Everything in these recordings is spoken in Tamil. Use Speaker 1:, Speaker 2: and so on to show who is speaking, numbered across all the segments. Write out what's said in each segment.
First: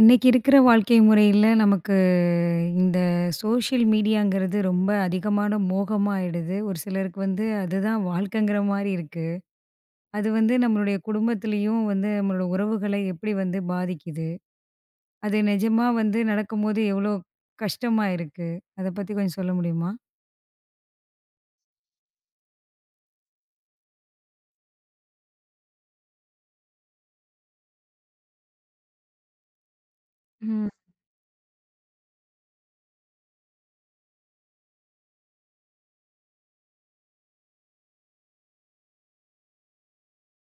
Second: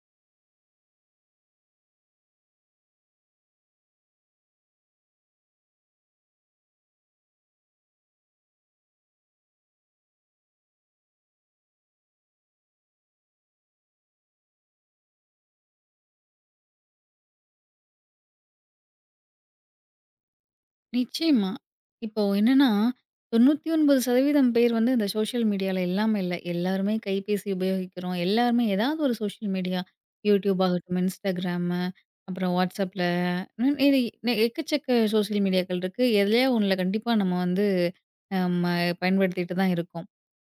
Speaker 1: இன்னைக்கு இருக்கிற வாழ்க்கை முறையில நமக்கு இந்த சோஷியல் மீடியாங்கிறது ரொம்ப அதிகமான மோகமா ஆயிடுது. ஒரு சிலருக்கு வந்து அதுதான் வாழ்க்கைங்கிற மாரி இருக்கு. அது வந்து நம்மளுடைய குடும்பத்திலயும் வந்து நம்மளோட உறவுகள எப்படி வந்து பாதிக்குது? அது நிஜமா வந்து நடக்கும்போது எவ்வளோ கஷ்டமா இருக்கு? அத பத்தி கொஞ்சம் சொல்ல முடியுமா?
Speaker 2: நிச்சயமா. இப்போ என்னன்னா, 99% பேர் வந்து இந்த சோஷியல் மீடியால இல்லாம இல்ல. எல்லாருமே கைபேசி உபயோகிக்கிறோம். எல்லாருமே ஏதாவது ஒரு சோஷியல் மீடியா யூடியூப்
Speaker 1: ம்.
Speaker 2: ஆகட்டும், Instagram, அப்புறம் Whatsappல. இது எக்கச்சக்க சோஷியல் மீடியாக்கள் இருக்கு. எதுலயா ஒண்ணுல கண்டிப்பா நம்ம வந்து நம்ம பயன்படுத்திட்டு தான் இருக்கோம்.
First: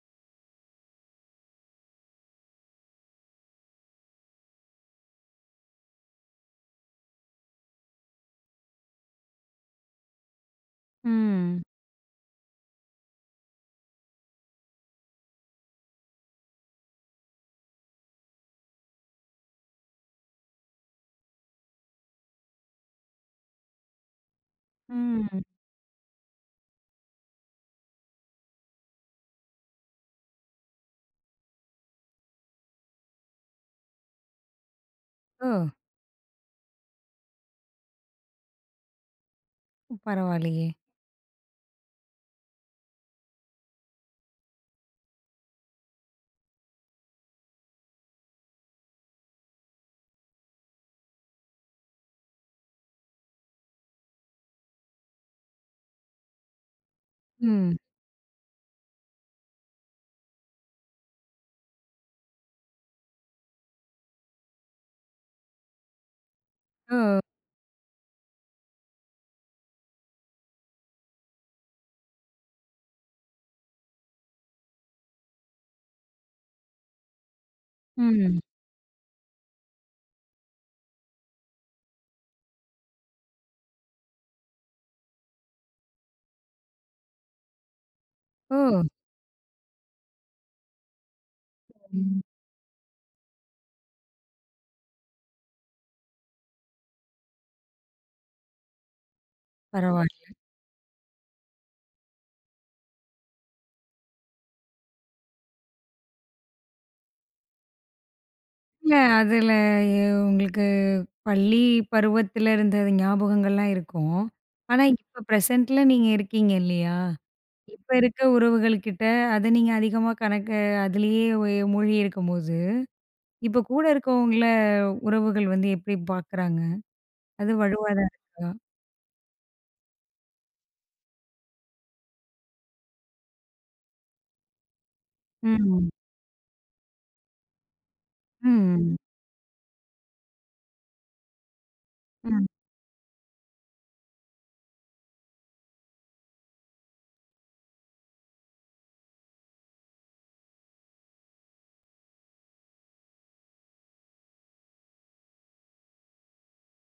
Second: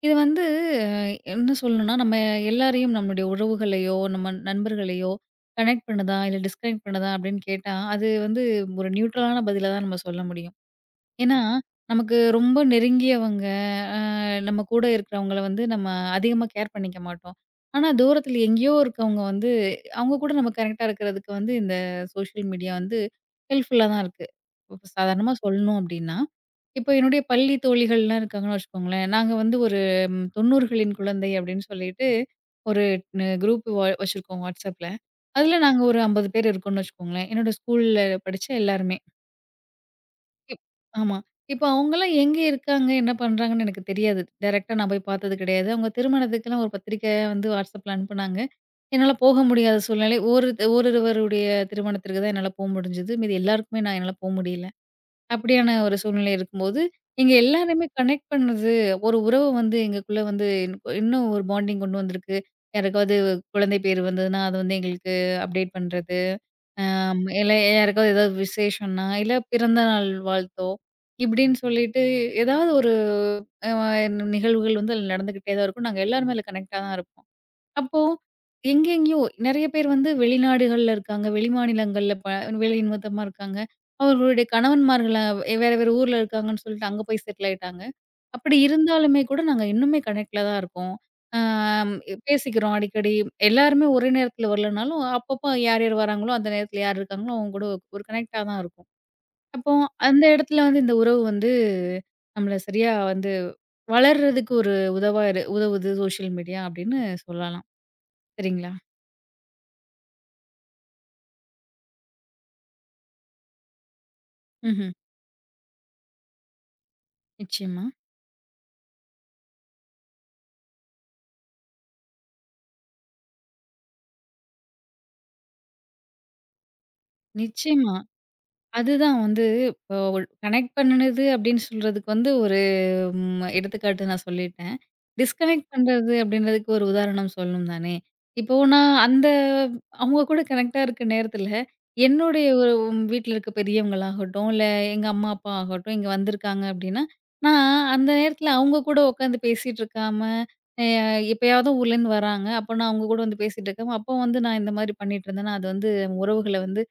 Speaker 2: இது வந்து, என்ன சொல்லணும்னா, நம்ம எல்லாரையும் நம்மளுடைய உறவுகளையோ, நம்ம நண்பர்களையோ கனெக்ட் பண்ணுதா? இல்ல டிஸ்கனெக்ட் பண்ணுதா? அப்படின்னு கேட்டா, அது வந்து ஒரு நியூட்ரலான பதில தான் நம்ம சொல்ல முடியும். ஏன்னா,
Speaker 1: ம்.
Speaker 2: நமக்கு ரொம்ப நெருங்கியவங்க, அ நம்ம கூட இருக்கிறவங்கள வந்து நம்ம அதிகமா கேர் பண்ணிக்க மாட்டோம். ஆனா, தூரத்தில எங்கேயோ இருக்கவங்க வந்து, அவங்க கூட நம்ம கனெக்ட்டா இருக்கிறதுக்கு வந்து இந்த சோஷியல் மீடியா வந்து ஹெல்ப்ஃபுல்லா தான் இருக்கு. இப்ப சாதாரணமா
Speaker 1: ம்.
Speaker 2: சொல்லணும் அப்டின்னா, இப்போ என்னுடைய பள்ளி தோழிகள்லாம் இருக்காங்கன்னு வச்சுக்கோங்களேன். நாங்க வந்து ஒரு 90களின் குழந்தை அப்டின்னு சொல்லிட்டு ஒரு குரூப் வச்சிருக்கோம் WhatsAppல.
Speaker 1: ஓ!
Speaker 2: அதில நாங்க ஒரு 50 பேர் இருக்கோம்னு வச்சுக்கோங்களேன். என்னோட ஸ்கூல்ல படிச்ச எல்லாருமே. இப்
Speaker 1: பரவாயில்லையே!
Speaker 2: ஆமா. இப்ப அவங்கலாம் எங்க இருக்காங்க? என்ன பண்றாங்கன்னு எனக்கு தெரியாது. டைரக்ட்டா நான் போய் பார்த்தது கிடையாது. அவங்க திருமணத்துக்குலாம் ஒரு பத்திரிக்க வந்து WhatsAppல அனுப்புனாங்க. என்னால போக முடியாத சூழ்நிலை. ஓரிருவருடைய திருமணத்திற்கு தான் என்னால போ முடிஞ்சது. மீதி எல்லாருக்குமே நான் என்னால போ முடியல. அப்படியான ஒரு சூழ்நிலை இருக்கும்போது, எங்க
Speaker 1: ம்.
Speaker 2: எல்லாரையுமே கனெக்ட் பண்ணது ஒரு உறவு வந்து எங்களுக்குள்ள வந்து இன்னும் இன்னும் ஒரு பாண்டிங் கொண்டு வந்திருக்கு. யாருக்காவது குழந்தை பேர் வந்ததுன்னா, அது வந்து எங்களுக்கு அப்டேட் பண்றது.
Speaker 1: ஓ!
Speaker 2: ஆமா. இல்ல யாருக்காவது ஏதாவது விசேஷம்னா, இல்ல பிறந்த நாள் வாழ்த்தோ, இப்படின்னு சொல்லிட்டு ஏதாவது ஒரு அ நிகழ்வுகள் வந்து அதுல நடந்துகிட்டே தான் இருக்கும். நாங்க எல்லாருமே அதுல கனெக்ட்டா தான் இருப்போம். அப்போ
Speaker 1: ம்.
Speaker 2: எங்கெங்கேயோ நெறைய பேர் வந்து வெளிநாடுகள்ல இருக்காங்க. வெளிமாநிலங்கள்ல ப வேலை நிமித்தமா இருக்காங்க. அவர்களுடைய கணவன்மார்கள வேற வேற ஊர்ல இருக்காங்கன்னு சொல்லிட்டு அங்க போய் செட்டில் ஆயிட்டாங்க.
Speaker 1: ஓ!
Speaker 2: அப்படி இருந்தாலுமே கூட நாங்க இன்னுமே கனெக்ட்ல தான் இருக்கோம். ஆ
Speaker 1: ம்.
Speaker 2: பேசிக்கிறோம் அடிக்கடி. எல்லாருமே ஒரே நேரத்துல வரலனாலும், அப்பப்போ யார் யார் வராங்களோ அந்த நேரத்துல யார் இருக்காங்களோ அவங்க கூட ஒரு கனெக்ட்டா தான் இருக்கும். அப்போ
Speaker 1: பரவாயில்ல.
Speaker 2: அந்த இடத்துல வந்து இந்த உறவு வந்து நம்மள சரியா வந்து வளர்றதுக்கு ஒரு உதவா இரு உதவுது சோஷியல் மீடியா அப்படின்னு சொல்லலாம். சரிங்களா?
Speaker 1: இல்ல அதுல எ உங்களுக்கு பள்ளி பருவத்துல இருந்த ஞாபகங்கள்லாம் இருக்கும். ஆனா
Speaker 2: ம்ஹ்ம்.
Speaker 1: இப்ப பிரசன்ட்ல நீங்க இருக்கீங்க இல்லையா?
Speaker 2: நிச்சயமா,
Speaker 1: இப்ப இருக்க உறவுகள்கிட்ட அத நீங்க அதிகமா கணக்க அதிலேயே மூழ்கி இருக்கும்போது, இப்ப கூட இருக்கவங்கள உறவுகள் வந்து எப்படி பார்க்குறாங்க? அது வலுவா
Speaker 2: நிச்சயமா.
Speaker 1: தான் இருக்கா?
Speaker 2: அதுதான் வந்து இப்போ கனெக்ட் பண்ணுனது அப்படின்னு சொல்றதுக்கு வந்து எடுத்துக்காட்டு நான் சொல்லிட்டேன். டிஸ்கனெக்ட்
Speaker 1: ம்.
Speaker 2: பண்றது அப்படின்றதுக்கு ஒரு உதாரணம் சொல்லணும் தானே! இப்போ நான்
Speaker 1: ம்.
Speaker 2: அந்த அவுங்க கூட கனெக்ட்டா இருக்க நேரத்தில,
Speaker 1: ம்.
Speaker 2: என்னுடைய ஒரு வீட்ல இருக்க பெரியவங்களாகட்டும், இல்ல எங்க அம்மா, அப்பா ஆகட்டும் இங்க வந்திருக்காங்க அப்படின்னா, நான் அந்த நேரத்தில அவுங்க கூட உட்காந்து பேசிட்டு இருக்காம, அ எப்பயாவது ஊர்லேருந்து வராங்க. அப்போ நான் அவுங்க கூட வந்து பேசிட்டு இருக்காம, அப்போ வந்து நான் இந்த மாரி பண்ணிட்டு இருந்தேன்னா, அது வந்து உறவுகள வந்து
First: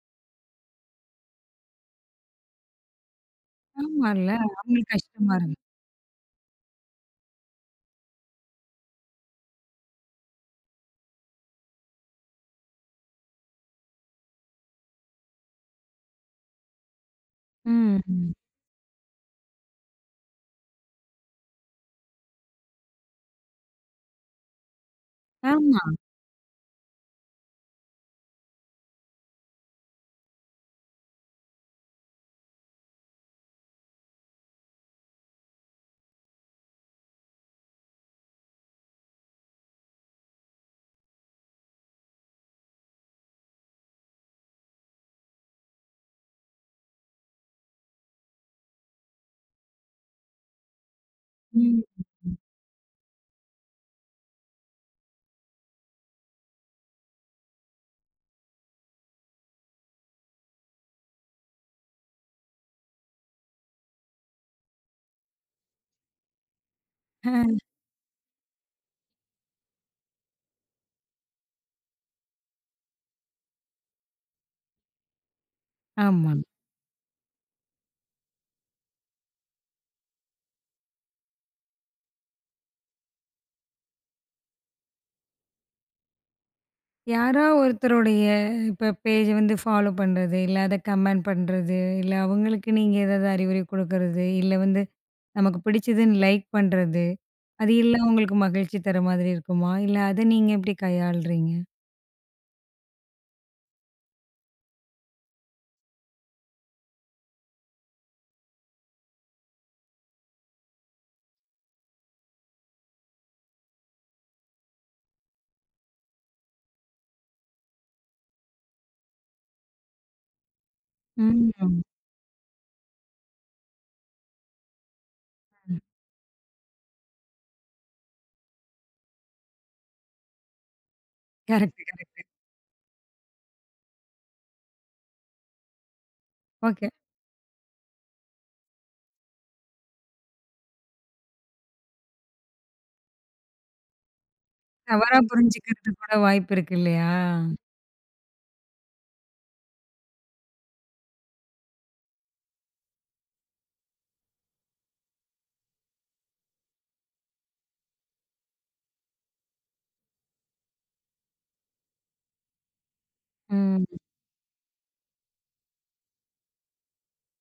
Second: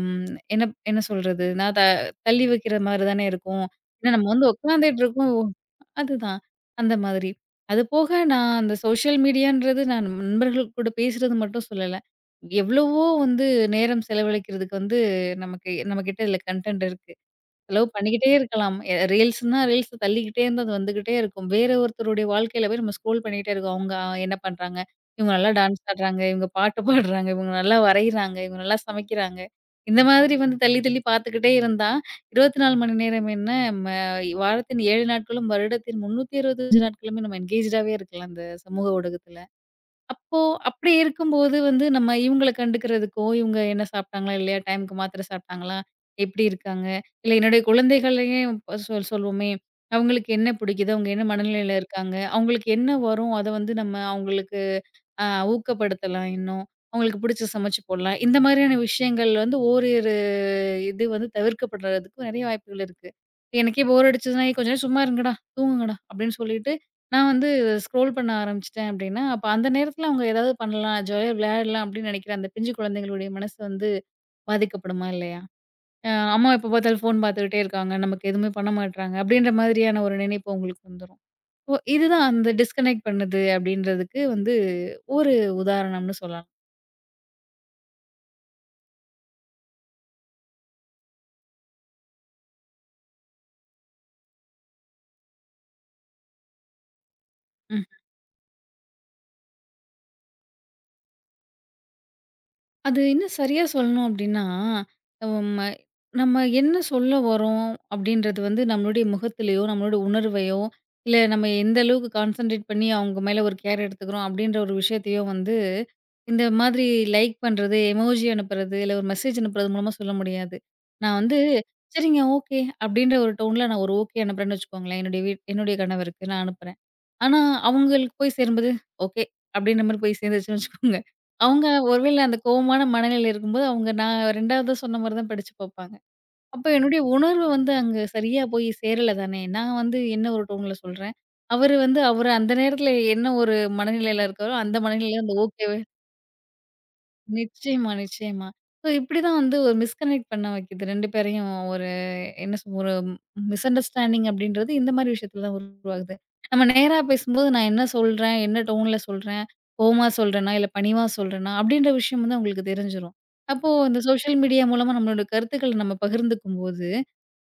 Speaker 2: ம் என்ன என்ன சொல்றது? நான் த தள்ளி வைக்கிற மாரி தானே இருக்கும். ஏன்னா நம்ம
Speaker 1: ஆமால்ல.
Speaker 2: வந்து
Speaker 1: அவங்களுக்கு
Speaker 2: உட்காந்துட்டு
Speaker 1: கஷ்டமா
Speaker 2: இருக்கோம்.
Speaker 1: இருக்கும்.
Speaker 2: அதுதான். அந்த மாதிரி. அது போக நான் அந்த சோஷியல் மீடியான்றது நான் நண்பர்கள் கூட பேசுறது மட்டும் சொல்லல. எவ்வளவோ வந்து நேரம் செலவழிக்கிறதுக்கு வந்து நமக்கு நம்மகிட்ட இதுல கன்டென்ட் இருக்கு. செலவு பண்ணிக்கிட்டே
Speaker 1: ம்.
Speaker 2: இருக்கலாம். ரீல்ஸ்ன்னா ரீல்ஸ் தள்ளிக்கிட்டே இருந்தா அது வந்துகிட்டே இருக்கும். வேற ஒருத்தருடைய வாழ்க்கையில போய் நம்ம ஸ்க்ரோல் பண்ணிக்கிட்டே இருக்கோம். அவங்க என்ன பண்றாங்க? இவங்க நல்லா
Speaker 1: ஆமா.
Speaker 2: டான்ஸ் ஆடுறாங்க, இவங்க பாட்டு பாடுறாங்க, இவங்க நல்லா வரையிறாங்க, இவங்க நல்லா சமைக்கிறாங்க. இந்த மாதிரி வந்து தள்ளி தள்ளி பார்த்துக்கிட்டே இருந்தா, 24 மணி நேரம் என்ன, ம வாரத்தின் 7 நாட்களும், வருடத்தின் 365 நாட்களுமே நம்ம என்கேஜ்டாவே இருக்கலாம் இந்த சமூக ஊடகத்துல. அப்போ அப்படி இருக்கும்போது வந்து நம்ம இவங்கள கண்டுக்கிறதுக்கோ, இவங்க என்ன சாப்பிட்டாங்களா இல்லையா? டைம்க்கு மாத்திரை சாப்பிட்டாங்களா? எப்படி இருக்காங்க? இல்ல என்னுடைய குழந்தைகளையே சொல்வோமே, அவங்களுக்கு என்ன பிடிக்குது? அவங்க என்ன மனநிலையில
Speaker 1: ம்.
Speaker 2: இருக்காங்க? அவங்களுக்கு என்ன வரும்? அத வந்து நம்ம அவங்களுக்கு அ ஊக்கப்படுத்தலாம் இன்னும். அவங்களுக்கு பிடிச்சு சமைச்சு போடலாம். இந்த மாதிரியான விஷயங்கள் வந்து இது வந்து தவிர்க்கப்படுறதுக்கு நெறைய வாய்ப்புகள் இருக்கு. எனக்கே போர் அடிச்சதுன்னா, "ஏய் கொஞ்ச நேரம் சும்மா இருங்கடா, தூங்குங்கடா" அப்படின்னு சொல்லிட்டு நான் வந்து ஸ்க்ரோல் பண்ண ஆரம்பிச்சுட்டேன் அப்படின்னா, அப்ப அந்த நேரத்துல அவங்க ஏதாவது பண்ணலாம், ஜாலியா விளையாடலாம் அப்படின்னு நெனைக்கிற அந்த பிஞ்சு குழந்தைகளுடைய மனசு வந்து பாதிக்கப்படுமா இல்லையா?
Speaker 1: ஆமா.
Speaker 2: அம்மா எப்ப பார்த்தாலும் ஃபோன் பார்த்துக்கிட்டே இருக்காங்க, நமக்கு எதுவுமே பண்ண மாட்றாங்க அப்படின்ற மாதிரியான ஒரு நினைப்பு உங்களுக்கு வந்துரும். ஓ! இதுதான் அந்த டிஸ்கனெக்ட் பண்ணுது அப்படின்றதுக்கு வந்து ஒரு உதாரணம்னு சொல்லலாம். ம்.
Speaker 1: யாரா ஒருத்தருடைய இப்ப பேஜ வந்து ஃபாலோ பண்றது, இல்ல அத கமெண்ட் பண்றது, இல்ல அவங்களுக்கு நீங்க ஏதாவது அறிவுரை குடுக்கறது, இல்ல வந்து நமக்கு பிடிச்சதுன்னு லைக் பண்றது, அது எல்லாம் உங்களுக்கு மகிழ்ச்சி தர மாதிரி இருக்குமா? இல்ல அத நீங்க எப்படி கையாளுறீங்க?
Speaker 2: அது இன்னும் சரியா சொல்லணும் அப்டின்னா, நம்ம நம்ம என்ன சொல்ல வரோம் அப்டின்றது வந்து நம்மளுடைய முகத்திலயோ, நம்மளோட உணர்வையோ, இல்ல நம்ம எந்த அளவுக்கு கான்சன்ட்ரேட் பண்ணி அவங்க மேல ஒரு கேர் எடுத்துக்கிறோம் அப்டின்ற ஒரு விஷயத்தையோ வந்து, இந்த மாதிரி லைக் பண்றது, எமோஜி அனுப்புறது, இல்ல ஒரு மெசேஜ் அனுப்புறது மூலமா சொல்ல முடியாது. நான் வந்து
Speaker 1: ம்.
Speaker 2: சரிங்க, ஓகே. அப்டின்ற ஒரு டோன்ல நான் ஒரு ஓகே அனுப்புறேன்னு வச்சுக்கோங்களேன். என்னுடைய
Speaker 1: ம்.
Speaker 2: கணவருக்கு நான் அனுப்புறேன். ஆனா, அவங்களுக்கு போய் சேரும்போது, ஓகே. அப்படின்ற மாரி போய் சேர்ந்துருச்சுன்னு வச்சுக்கோங்க. அவங்க
Speaker 1: கரெக்ட்,
Speaker 2: ஒருவேள
Speaker 1: கரெக்ட்.
Speaker 2: அந்த கோவமான மனநிலையில இருக்கும்போது, அவங்க நான் 2வது சொன்ன மாரி தான் படிச்சு பார்ப்பாங்க. அப்ப
Speaker 1: ஓகே.
Speaker 2: என்னுடைய உணர்வு வந்து அங்க சரியா போய் சேரல தானே! நான் வந்து என்ன ஒரு டோன்ல சொல்றேன். அவரு அந்த நேரத்தில என்ன ஒரு மனநிலையில இருக்காரோ, அந்த
Speaker 1: தவறா
Speaker 2: மனநிலையில அந்த ஓகே
Speaker 1: புரிஞ்சுக்கிறது கூட வாய்ப்பு இருக்கு இல்லையா?
Speaker 2: நிச்சயமா, நிச்சயமா. ஸோ இப்படிதான் வந்து ஒரு மிஸ்கனெக்ட் பண்ண வைக்குது 2 பேரையும். ஒரு என்ன சொல் ஒரு மிஸ் அண்டர்ஸ்டாண்டிங் அப்படின்றது இந்த மாரி விஷயத்துல தான் உருவாகுது. நம்ம நேரா பேசும்போது நான் என்ன சொல்றேன், என்ன டோன்ல சொல்றேன், கோவமா சொல்றேனா, இல்ல பணிவா சொல்றேனா, அப்படின்ற விஷயம் வந்து அவங்களுக்கு தெரிஞ்சிரும். அப்போ
Speaker 1: ம்.
Speaker 2: இந்த சோஷியல் மீடியா மூலமா நம்மளோட கருத்துக்கள நம்ம பகிர்ந்துக்கும்போது,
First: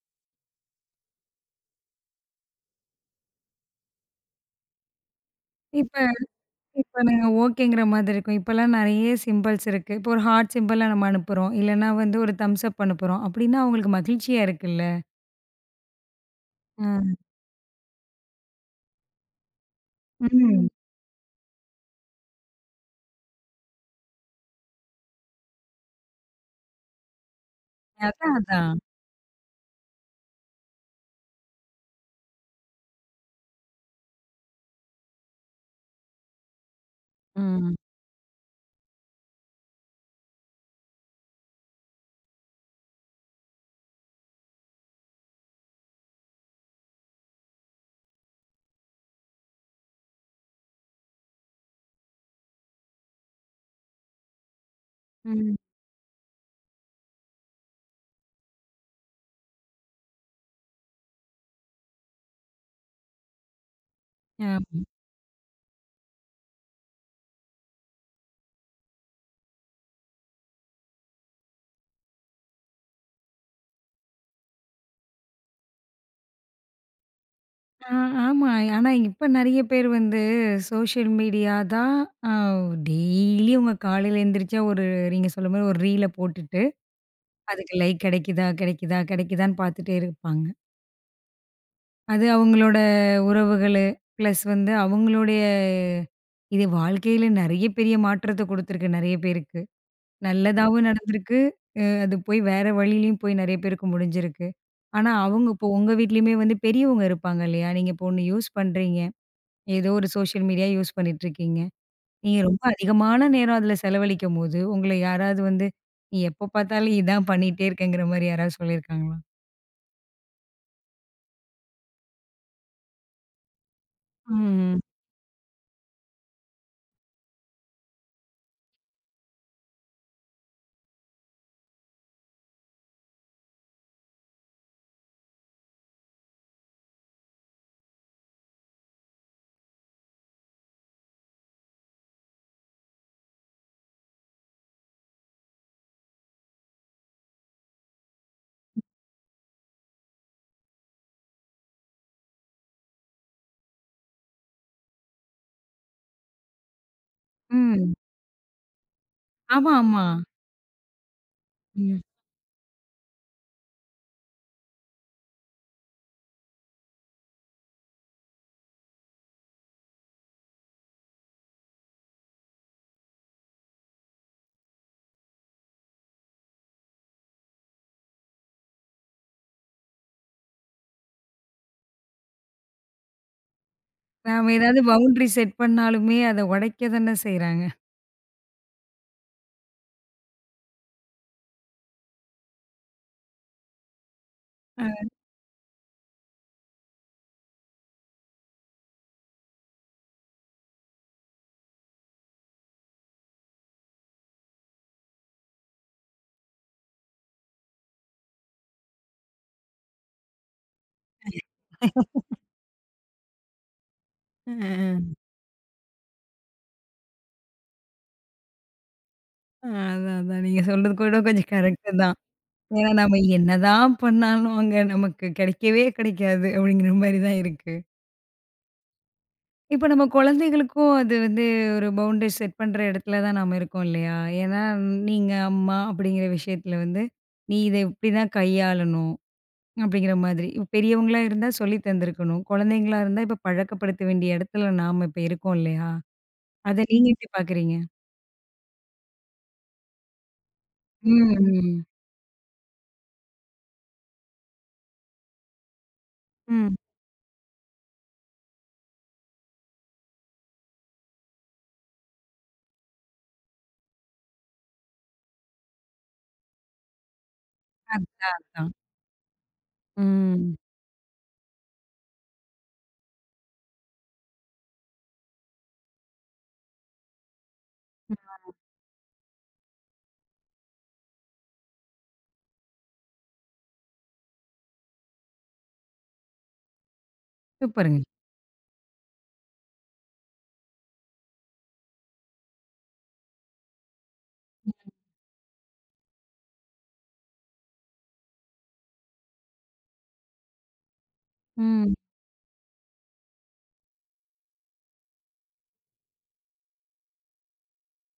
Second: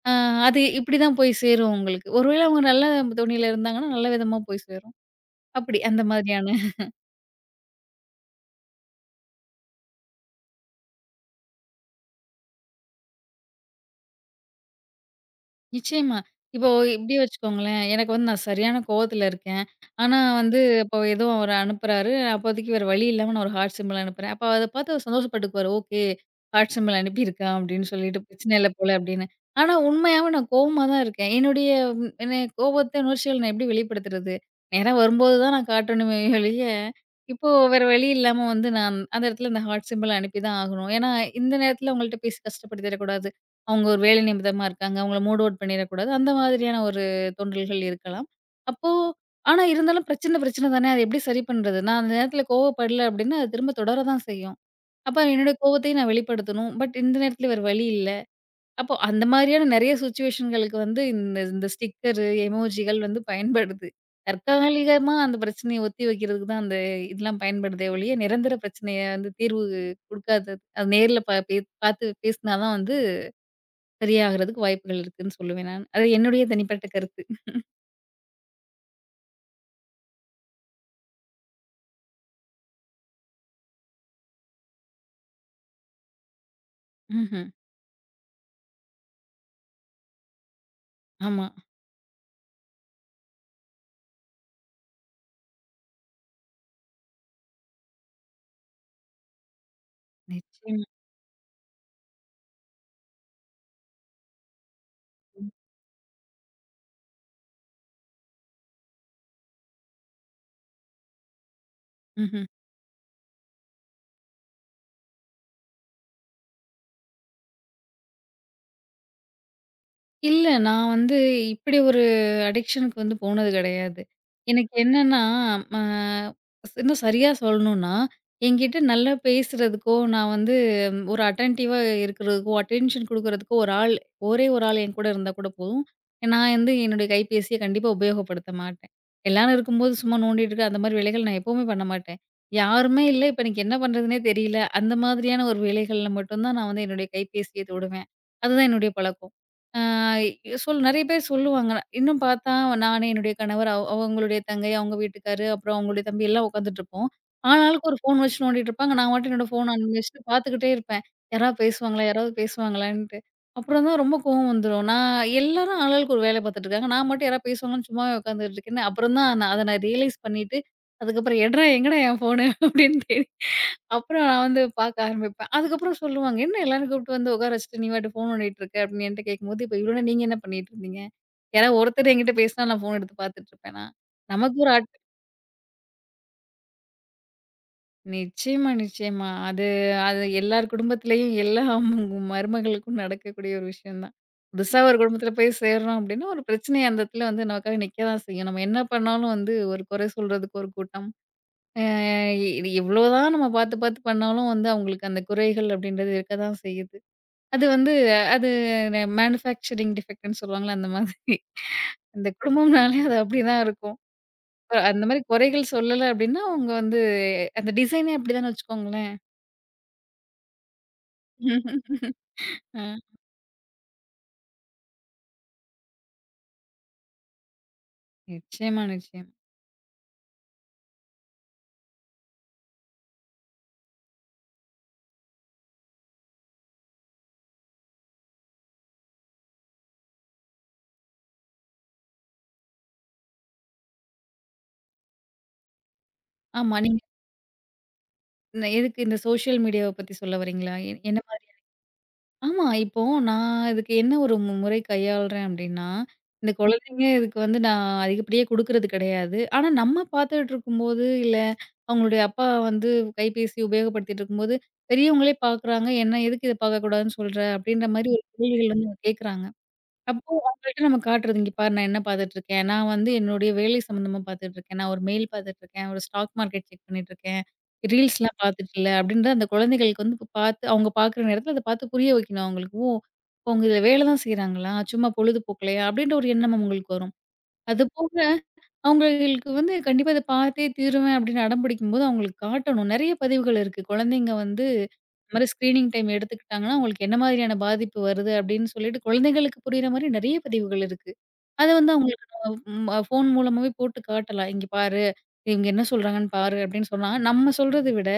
Speaker 2: அ அது இப்படிதான் போய் சேரும் உங்களுக்கு. ஒருவேள அவங்க நல்ல தோணியில இருந்தாங்கன்னா, நல்ல விதமா போய் சேரும். அப்படி
Speaker 1: இப்ப
Speaker 2: அந்த மாதிரியான
Speaker 1: இப்ப நாங்க ஓகேங்கிற மாதிரி இருக்கும். இப்பலாம் நெறைய சிம்பிள்ஸ் இருக்கு. இப்போ ஒரு ஹார்ட் சிம்பல்லாம் நம்ம அனுப்புறோம். இல்லன்னா வந்து ஒரு தம்ஸ் அப் அனுப்புறோம். அப்படின்னா அவங்களுக்கு மகிழ்ச்சியா இருக்குல்ல.
Speaker 2: நிச்சயமா. இப்போ
Speaker 1: அ.
Speaker 2: இப்படியே வச்சுக்கோங்களேன். எனக்கு வந்து நான் சரியான கோவத்துல இருக்கேன். ஆனா வந்து
Speaker 1: ம்.
Speaker 2: இப்போ ஏதோ அவரு அனுப்புறாரு. அப்போதைக்கு வேற வழி இல்லாம நான் ஒரு ஹார்ட் சிம்பல் அனுப்புறேன். அப்ப அத பார்த்து அவர் சந்தோஷப்பட்டுக்குவாரு. ஓகே. ஹார்ட் சிம்பல் அனுப்பியிருக்கான் அப்படின்னு சொல்லிட்டு
Speaker 1: அதான்,
Speaker 2: பிரச்சனை இல்ல
Speaker 1: அதான்.
Speaker 2: போல அப்படின்னு. ஆனா உண்மையாவே நான் கோவமா தான் இருக்கேன். என்னுடைய என்ன கோபத்த, உணர்ச்சிகள் நான் எப்படி வெளிப்படுத்துறது? நேரா வரும்போது தான் நான் காட்டணுமே ஒழிய, இப்போ
Speaker 1: ம்.
Speaker 2: வேற வழி இல்லாம வந்து நான் அந்த இடத்துல இந்த ஹார்ட் சிம்பல் அனுப்பி தான் ஆகணும். ஏன்னா இந்த நேரத்துல உங்கள்ட்ட பேசி கஷ்டப்படுத்திடக்கூடாது. அவங்க ஒரு வேலை நிமித்தமா இருக்காங்க. அவங்கள மூட் அவுட் பண்ணிறக்கூடாது. அந்த மாதிரியான ஒரு தோன்றல்கள் இருக்கலாம். அப்போ ஆனா இருந்தாலும் பிரச்சனை பிரச்சனை தானே! அத எப்படி சரி பண்றது? நான் அந்த நேரத்தில கோவப்படல அப்படின்னா, அது திரும்ப தொடர தான் செய்யும். அப்ப என்னுடைய
Speaker 1: ம்.
Speaker 2: கோவத்தையும் நான் வெளிப்படுத்தணும். பட் இந்த நேரத்தில வேற வழி இல்ல. அப்போ அந்த மாதிரியான நெறைய சிச்சுவேஷன்களுக்கு வந்து இந்த இந்த ஸ்டிக்கரு, எமோஜிகள் வந்து பயன்படுது.
Speaker 1: ஆமா.
Speaker 2: தற்காலிகமா அந்த பிரச்சனைய ஒத்தி வைக்கிறதுக்கு தான் அந்த இதெல்லாம் பயன்படுதே ஒழிய, நிரந்தர பிரச்சனைய வந்து தீர்வு குடுக்காதது. அது நேர்ல பா பே பார்த்து பேசினா தான் வந்து சரியாகறதுக்கு வாய்ப்புகள் இருக்குன்னு சொல்லுவேன் நான். அது என்னுடைய தனிப்பட்ட கருத்து.
Speaker 1: ஆ ஆமா. ஆனா இப்ப நெறைய பேர் வந்து சோஷியல் மீடியா தான் அ டெய்லி உங்க காலையில எந்திரிச்சா ஒரு நீங்க சொல்ல மாரி ஒரு ரீல போட்டுட்டு,
Speaker 2: ம்ஹ்ம்.
Speaker 1: அதுக்கு லைக் கிடைக்குதா, கிடைக்குதா, கிடைக்குதான்னு பார்த்துட்டே இருப்பாங்க.
Speaker 2: ஆமா.
Speaker 1: அது அவங்களோட உறவுகளு, பிளஸ் வந்து அவங்களுடைய இது வாழ்க்கையில நெறைய பெரிய மாற்றத்த குடுத்துருக்கு நெறைய பேருக்கு. நல்லதாவும்
Speaker 2: நிச்சயமா.
Speaker 1: நடந்திருக்கு. அது போய் வேற வழியிலயும் போய் நெறைய பேருக்கு முடிஞ்சிருக்கு. ஆனா, அவங்க இப்போ உங்க வீட்லயுமே வந்து பெரியவங்க இருப்பாங்க இல்லையா? நீங்க இப்போ ஒண்ணு யூஸ் பண்றீங்க. ஏதோ ஒரு சோஷியல் மீடியா யூஸ் பண்ணிட்டுருக்கீங்க. நீங்க
Speaker 2: ம்ஹ்ம்.
Speaker 1: ரொம்ப அதிகமான நேரம் அதில செலவழிக்கும்போது, உங்கள யாராவது வந்து, "நீ எப்ப பார்த்தாலும் இதான் பண்ணிட்டே இருக்கங்கிற" மாரி யாராவது சொல்லியிருக்காங்களா?
Speaker 2: இல்ல. நான் வந்து இப்படி ஒரு அடிக்ஷனுக்கு வந்து போனது கிடையாது. எனக்கு
Speaker 1: ம்.
Speaker 2: என்னன்னா, ம இன்னும் சரியா சொல்லணும்னா, என்கிட்ட நல்லா பேசுறதுக்கோ, நான் வந்து ஒரு அட்டென்டிவா இருக்கிறதுக்கோ, அட்டென்ஷன் குடுக்குறதுக்கோ ஒரு ஆள், ஒரே ஒரு ஆள் என்கூட இருந்தா கூட போதும். நான் வந்து என்னுடைய கைபேசிய கண்டிப்பா உபயோகப்படுத்த மாட்டேன். எல்லாரும் இருக்கும்போது சும்மா நோண்டிட்டு இருக்க, அந்த மாரி வேலைகள் நான் எப்பவுமே பண்ண மாட்டேன். யாருமே இல்ல, இப்ப எனக்கு என்ன பண்றதுன்னே தெரியல. அந்த மாதிரியான ஒரு வேலைகள்ல மட்டும் தான் நான் வந்து என்னுடைய கைபேசிய தொடுவேன். அதுதான் என்னுடைய பழக்கம். அ சொல் நிறைய பேர் சொல்லுவாங்க. இன்னும் பார்த்தா நானு, என்னுடைய கணவர், அவங்களுடைய தங்கை, அவங்க வீட்டுக்காரு, அப்புறம் அவங்களுடைய தம்பி எல்லாம் உட்காந்துட்டுருப்போம். ஆளாளுக்கு
Speaker 1: ம்.
Speaker 2: ஒரு ஃபோன் வச்சு நோண்டிட்டு இருப்பாங்க. நான் பாட்டுக்கு என்னோட ஃபோன்
Speaker 1: ஆமா,
Speaker 2: ஆன்
Speaker 1: ஆமா.
Speaker 2: வச்சுட்டு பார்த்துக்கிட்டே இருப்பேன்.
Speaker 1: ம்.
Speaker 2: யாராவது பேசுவாங்களான்ட்டு. அப்புறம் தான் ரொம்ப கோவம் வந்துரும். நான் எல்லாரும் ஆளாளுக்கு ஒரு வேலை பார்த்துட்டு இருக்காங்க. நான் மட்டும் யாராவது பேசுவாங்கன்னு சும்மாவே உட்காந்துட்டு இருக்கேன்னு, அப்புறம் தான் நான் ரியலைஸ் பண்ணிட்டு, அதுக்கப்புறம் எட்றா எங்கடா என் ஃபோனு? அப்படின்னு தேடி அப்புறம் நான் வந்து பார்க்க ஆரம்பிப்பேன். அதுக்கப்புறம் சொல்லுவாங்க, "என்ன எல்லாரும் கூப்பிட்டு வந்து உட்கார வச்சுட்டு, நீ பாட்டுக்கு ஃபோன் நோண்டிட்டு இருக்க?" அப்படின்னு என்ட்ட கேட்கும்போது, "இப்ப இவ்வளோ நேரம் நீங்க என்ன பண்ணிட்டு இருந்தீங்க? யாராவது ஒருத்தர் என்கிட்ட பேசினா நான் ஃபோன் எடுத்து பார்த்துட்டு இருப்பேனா?"
Speaker 1: நாம
Speaker 2: நமக்கு ஒரு
Speaker 1: ஏதாவது
Speaker 2: ஆட்
Speaker 1: பவுண்டரி செட் பண்ணாலுமே, அத உடைக்க தானே செய்றாங்க.
Speaker 2: நிச்சயமா, நிச்சயமா. அது அது எல்லார் குடும்பத்திலயும் எல்லா மருமகளுக்கும் நடக்கக்கூடிய ஒரு விஷயம் தான். புதுசா
Speaker 1: அ.
Speaker 2: ஒரு குடும்பத்தில போய் சேர்றோம் அப்படின்னா, ஒரு பிரச்சனை அந்த இடத்துல வந்து நமக்காக நிக்க தான் செய்யும். நம்ம என்ன பண்ணாலும் வந்து ஒரு குறை சொல்றதுக்கு ஒரு கூட்டம். அ இ இவ்வளோதான் நம்ம பார்த்து பார்த்து பண்ணாலும் வந்து அவங்களுக்கு அந்த குறைகள் அப்படின்றது இருக்க தான் செய்யுது. அது வந்து அது மேனுஃபேக்சரிங் டிஃபெக்ட்ன்னு சொல்லுவாங்கல்ல, அந்த மாதிரி. அந்த குடும்பம்னாலே அது அப்படிதான் இருக்கும். அந்த
Speaker 1: அ.
Speaker 2: மாரி குறைகள் சொல்லல அப்படின்னா, அவங்க வந்து அந்த டிசைனே அப்படிதான்னு வச்சுக்கோங்களேன்.
Speaker 1: அதான், அதான். நீங்க சொல்றது கூட கொஞ்சம் கரெக்ட்டு தான். ஏன்னா
Speaker 2: ஆ.
Speaker 1: நம்ம என்னதான் பண்ணாலும் அங்க நமக்கு கிடைக்கவே கிடைக்காது அப்படிங்கிற மாரி தான் இருக்கு.
Speaker 2: நிச்சயமா, நிச்சயமா.
Speaker 1: இப்ப நம்ம குழந்தைகளுக்கும் அது வந்து ஒரு பவுண்டரி செட் பண்ற இடத்துல தான் நாம இருக்கோம் இல்லையா? ஏன்னா நீங்க அம்மா அப்படிங்கிற விஷயத்துல வந்து, நீ இத இப்படிதான் கையாளணும் அப்படிங்கிற மாதிரி. இப்ப பெரியவங்களா இருந்தா சொல்லி தந்திருக்கணும். குழந்தைங்களா இருந்தா இப்ப பழக்கப்படுத்த வேண்டிய இடத்துல நாம இப்ப இருக்கோம் இல்லையா?
Speaker 2: ஆமா.
Speaker 1: அத
Speaker 2: நீங்க
Speaker 1: நீங்க எப்படி பார்க்குறீங்க?
Speaker 2: இதுக்கு இந்த சோஷியல் மீடியாவ பத்தி சொல்ல வரீங்களா? என்ன
Speaker 1: ம்.
Speaker 2: ஆமா. இப்போ நான் இதுக்கு என்ன ஒரு முறை கையாளுறேன் அப்டின்னா, இந்த
Speaker 1: ம்.
Speaker 2: குழந்தைங்க இதுக்கு வந்து நான் அதிகப்படியே குடுக்குறது கிடையாது. ஆனா நம்ம பார்த்துட்டு இருக்கும்போது, இல்ல அவங்களுடைய அப்பா வந்து கைபேசி உபயோகப்படுத்திட்டு இருக்கும்போது, பெரியவங்களே பார்க்குறாங்க. என்ன எதுக்கு இத பார்க்கக்கூடாதுன்னு சொல்ற? அப்டின்ற மாரி ஒரு
Speaker 1: அதான் அதான்.
Speaker 2: கேள்விகள் வந்து அவங்க கேட்குறாங்க. அப்போ
Speaker 1: ம்.
Speaker 2: அவங்கள்ட்ட நம்ம காட்டுறது, "இங்க பாரு நான் என்ன பாத்துட்டுருக்கேன். நான் வந்து என்னுடைய வேலை சம்மந்தமா பாத்துட்டுருக்கேன். நான் ஒரு மெயில் பாத்துட்டுருக்கேன். ஒரு ஸ்டாக் மார்க்கெட் செக் பண்ணிட்டுருக்கேன். ரீல்ஸ்லாம் பாத்துட்டு இல்ல." அப்படின்ற அந்த குழந்தைகளுக்கு வந்து இப்ப பாத்து அவங்க பாக்குற நேரத்துல அத பாத்து புரிய வைக்கணும் அவங்களுக்கு. "ஓ! இப்போ அவங்க இதுல வேலை தான் செய்றாங்களா? சும்மா பொழுதுபோக்கலையா?" அப்படின்ற ஒரு எண்ணம் அவங்களுக்கு வரும். அது
Speaker 1: சூப்பருங்க.
Speaker 2: போக அவங்களுக்கு வந்து கண்டிப்பா இத பார்த்தே தீருவேன் அப்படின்னு அடம் பிடிக்கும்போது, அவங்களுக்கு காட்டணும். நெறைய பதிவுகள் இருக்கு. குழந்தைங்க வந்து இந்த மாரி ஸ்க்ரீனிங் டைம் எடுத்துக்கிட்டாங்கன்னா, அவங்களுக்கு என்ன மாதிரியான பாதிப்பு வருது அப்படின்னு சொல்லிட்டு, குழந்தைங்களுக்கு புரியிற மாரி நெறைய பதிவுகள் இருக்கு. அத வந்து
Speaker 1: ம்.
Speaker 2: அவங்களுக்கு நம்ம ஃபோன் மூலமாவே போட்டு காட்டலாம். "இங்க பாரு, இவங்க என்ன சொல்றாங்கன்னு பாரு" அப்படின்னு சொன்னா, நம்ம சொல்றத விட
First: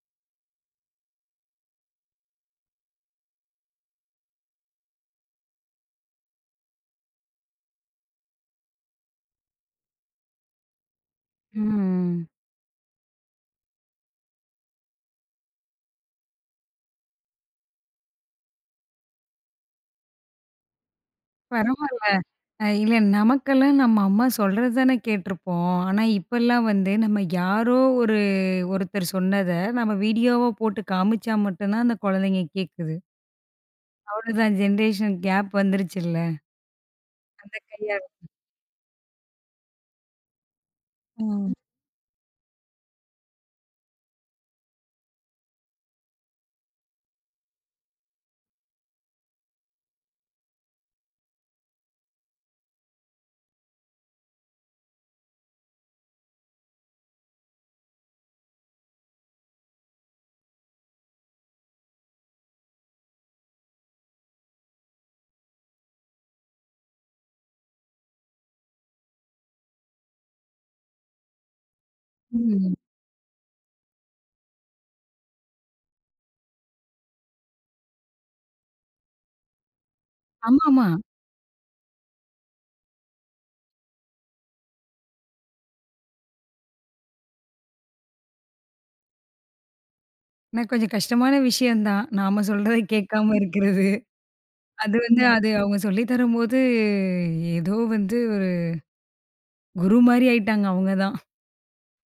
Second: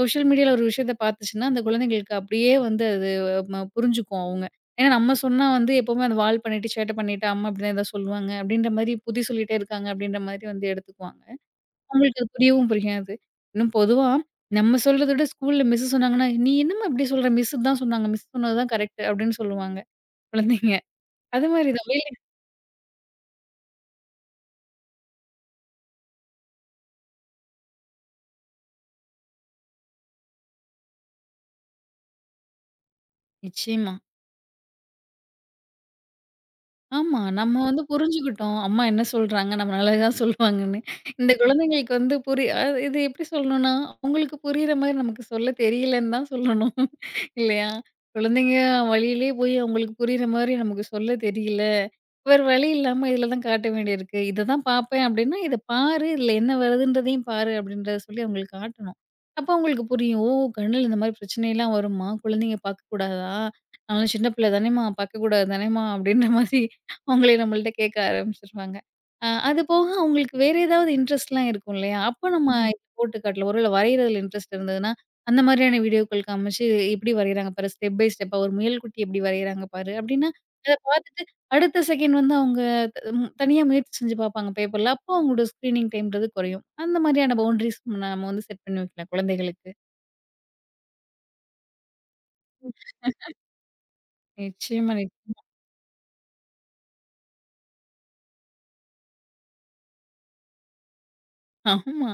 Speaker 2: சோஷியல் மீடியால ஒரு விஷயத்த பார்த்துச்சுன்னா, அந்த குழந்தைங்களுக்கு அப்படியே வந்து அது புரிஞ்சுக்கும் அவங்க. ஏன்னா நம்ம சொன்னா வந்து எப்பவுமே அந்த வால் பண்ணிட்டு, சேட்டை பண்ணிட்டு, அம்மா இப்படிதான் ஏதாவது சொல்லுவாங்க அப்படின்ற மாரி, புத்தி சொல்லிட்டே இருக்காங்க அப்படின்ற மாரி வந்து எடுத்துக்குவாங்க. அவங்களுக்கு
Speaker 1: ம்.
Speaker 2: அது புரியவும் புரியாது. இன்னும் பொதுவா நம்ம சொல்றத விட ஸ்கூல்ல மிஸ் சொன்னாங்கன்னா, "நீ என்னம்மா இப்படி சொல்ற? மிஸ் தான் சொன்னாங்க. மிஸ் சொன்னது தான் கரெக்ட்" அப்படின்னு சொல்லுவாங்க குழந்தைங்க. அது மாரி தான்.
Speaker 1: பரவால்ல. இல்ல நமக்கெல்லாம் நம்ம அம்மா சொல்றது தானே கேட்டுருப்போம். ஆனா, இப்பல்லாம் வந்து நம்ம யாரோ ஒரு ஒருத்தர் சொன்னத நம்ம வீடியோவா போட்டு காமிச்சா மட்டும் தான் அந்த குழந்தைங்க கேட்குது.
Speaker 2: நிச்சயமா.
Speaker 1: அவ்வளோதான் ஜெனரேஷன் கேப் வந்துருச்சுல்ல.
Speaker 2: ஆமா.
Speaker 1: அந்த
Speaker 2: நம்ம வந்து
Speaker 1: கையால
Speaker 2: புரிஞ்சுக்கிட்டோம். அம்மா என்ன சொல்றாங்க, நம்ம நல்லதுதான் சொல்லுவாங்கன்னு. இந்த
Speaker 1: ம்.
Speaker 2: குழந்தைங்களுக்கு வந்து புரி அ இது எப்படி சொல்லணும்னா, அவங்களுக்கு புரியிற மாரி நமக்கு சொல்ல தெரியலன்னு தான் சொல்லணும். இல்லையா? குழந்தைங்க வழியிலேயே போய் அவங்களுக்கு புரியிற மாரி நமக்கு சொல்ல தெரியல. வேற வழி இல்லாம இதில தான் காட்ட வேண்டியிருக்கு. இத தான் பார்ப்பேன் அப்படின்னா, இத பாரு. இதில என்ன வருதுன்றதையும் பாரு அப்படின்றத சொல்லி அவங்களுக்கு காட்டணும். அப்போ அவங்களுக்கு புரியும். ஓ! கண்ணுல இந்த மாரி பிரச்சனைலாம் வருமா? குழந்தைங்க பார்க்கக்கூடாதா? நான்லாம் சின்ன பிள்ளை தானேம்மா! பார்க்கக்கூடாது தானேம்மா! அப்படின்ற மாதிரி அவங்களே நம்மள்ட்ட கேட்க ஆரம்பிச்சுருவாங்க. அது போக அவங்களுக்கு வேற ஏதாவது இன்ட்ரெஸ்ட்லாம் இருக்கும் இல்லையா? அப்ப நம்ம ம்.
Speaker 1: ம்.
Speaker 2: இது போட்டு காட்டலாம். ஒருவேள வரையிறதுல இன்ட்ரெஸ்ட் இருந்ததுன்னா, அந்த மாதிரியான வீடியோக்கள் காமிச்சு, "இப்படி வரையிறாங்க பாரு. ஸ்டெப் பை ஸ்டெப்பா ஒரு முயல்குட்டி எப்படி வரையிறாங்க பாரு." அப்படின்னா அத
Speaker 1: ஆமாமா.
Speaker 2: பார்த்துட்டு அடுத்த செகண்ட் வந்து அவங்க த ம் தனியா முயற்சி செஞ்சு பார்ப்பாங்க பேப்பர்ல. அப்போ அவங்களோட ஸ்க்ரீனிங் டைம்ன்றது குறையும். அந்த மாதிரியான பவுண்டரீஸ் நம்ம வந்து செட் பண்ணி வைக்கலாம் குழந்தைகளுக்கு.
Speaker 1: ஆனா கொஞ்சம் கஷ்டமான விஷயம் தான். நாம சொல்றத கேட்காம இருக்கிறது.
Speaker 2: நிச்சயமா,
Speaker 1: அது
Speaker 2: நிச்
Speaker 1: வந்து அது அவங்க சொல்லி தரும்போது ஏதோ வந்து ஒரு குரு மாரி ஆயிட்டாங்க அவங்க தான்.
Speaker 2: ஆமா.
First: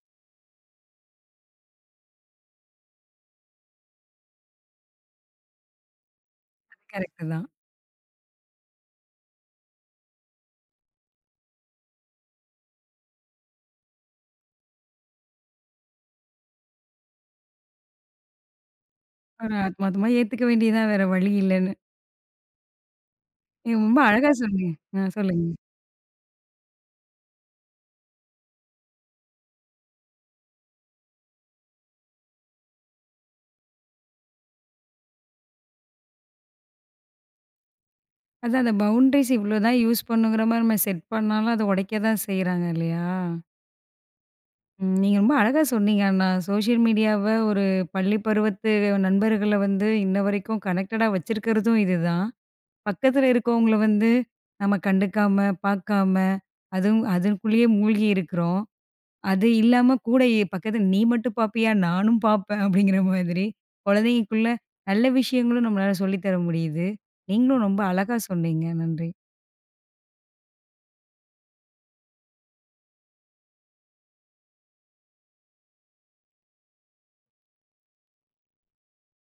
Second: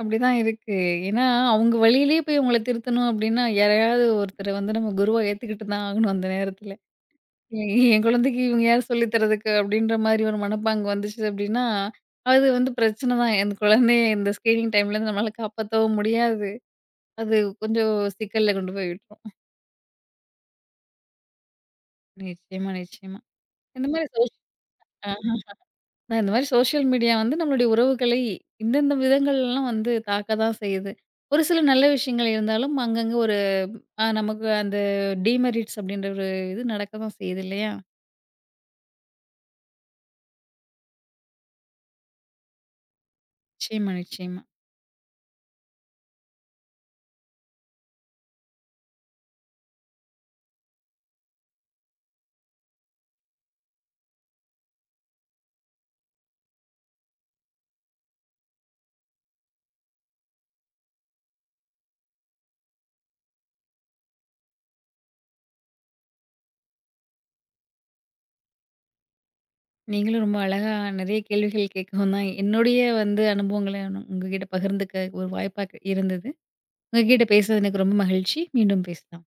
Speaker 2: அப்படிதான் இருக்கு. ஏன்னா, அவங்க வழியிலேயே போய் அவங்கள திருத்தணும் அப்படின்னா, யாரையாவது ஒருத்தர வந்து நம்ம குருவா ஏத்துக்கிட்டு தான் ஆகணும் அந்த நேரத்துல.
Speaker 1: கரெக்ட்டு தான்.
Speaker 2: எ என் குழந்தைக்கு இவங்க யார் சொல்லி தர்றதுக்கு அப்படின்ற மாரி ஒரு மனப்பாங்கு வந்துச்சு அப்படின்னா, அது வந்து பிரச்சனை தான். அந்த குழந்தைய இந்த ஸ்க்ரீனிங் டைம்லேருந்து நம்மளால காப்பாத்தவும் முடியாது. அது கொஞ்சம் சிக்கல்ல கொண்டு போய் விட்டுரும்.
Speaker 1: ஒரு ஆத்மார்த்தமா ஏத்துக்க வேண்டியது தான் வேற வழி இல்லன்னு.
Speaker 2: நிச்சயமா, நிச்சயமா.
Speaker 1: நீங்க
Speaker 2: இந்த
Speaker 1: ரொம்ப
Speaker 2: மாரி
Speaker 1: அழகா
Speaker 2: சோஷ்
Speaker 1: சொன்னீங்க. ஆ
Speaker 2: ஆஹ.
Speaker 1: சொல்லுங்க.
Speaker 2: நான் இந்த மாரி சோஷியல் மீடியா வந்து நம்மளுடைய உறவுகளை இந்தந்த விதங்கள்லாம் வந்து தாக்க தான் செய்யுது. ஒரு சில நல்ல விஷயங்கள் இருந்தாலும் அங்கங்க நமக்கு அந்த டிமெரிட்ஸ் அப்படின்ற ஒரு இது நடக்க தான் செய்யுது இல்லையா?
Speaker 1: அதான் அந்த பவுண்டரீஸ் இவ்ளோ தான் யூஸ் பண்ணுங்கிற மாரி நம்ம செட் பண்ணாலும் அத உடைக்க தான் செய்றாங்க இல்லையா?
Speaker 2: நிச்சயமா, நிச்சயமா.
Speaker 1: ம். நீங்க ரொம்ப அழகா சொன்னீங்க ஆனா. சோஷியல் மீடியாவ ஒரு பள்ளி பருவத்து நண்பர்கள வந்து இன்ன வரைக்கும் கனெக்டடா வச்சிருக்கிறதும் இதுதான். பக்கத்துல இருக்கவங்கள வந்து நம்ம கண்டுக்காம, பார்க்காம அதுவும் அதற்குள்ளேயே மூழ்கி இருக்கிறோம். அது இல்லாம கூட பக்கத்துல "நீ மட்டும் பாப்பியா? நானும் பாப்பேன்." அப்படிங்கிற மாதிரி குழந்தைங்களுக்குள்ள நல்ல விஷயங்களும் நம்மளால சொல்லி தர முடியுது. நீங்களும் ரொம்ப அழகா சொன்னீங்க. நன்றி.
Speaker 2: நீங்களும் ரொம்ப அழகா நெறைய கேள்விகள் கேட்கவும் தான் என்னுடைய வந்து அனுபவங்கள உங்ககிட்ட பகிர்ந்துக்க ஒரு வாய்ப்பா இருந்தது. உங்ககிட்ட பேசுனது எனக்கு ரொம்ப மகிழ்ச்சி. மீண்டும் பேசலாம்.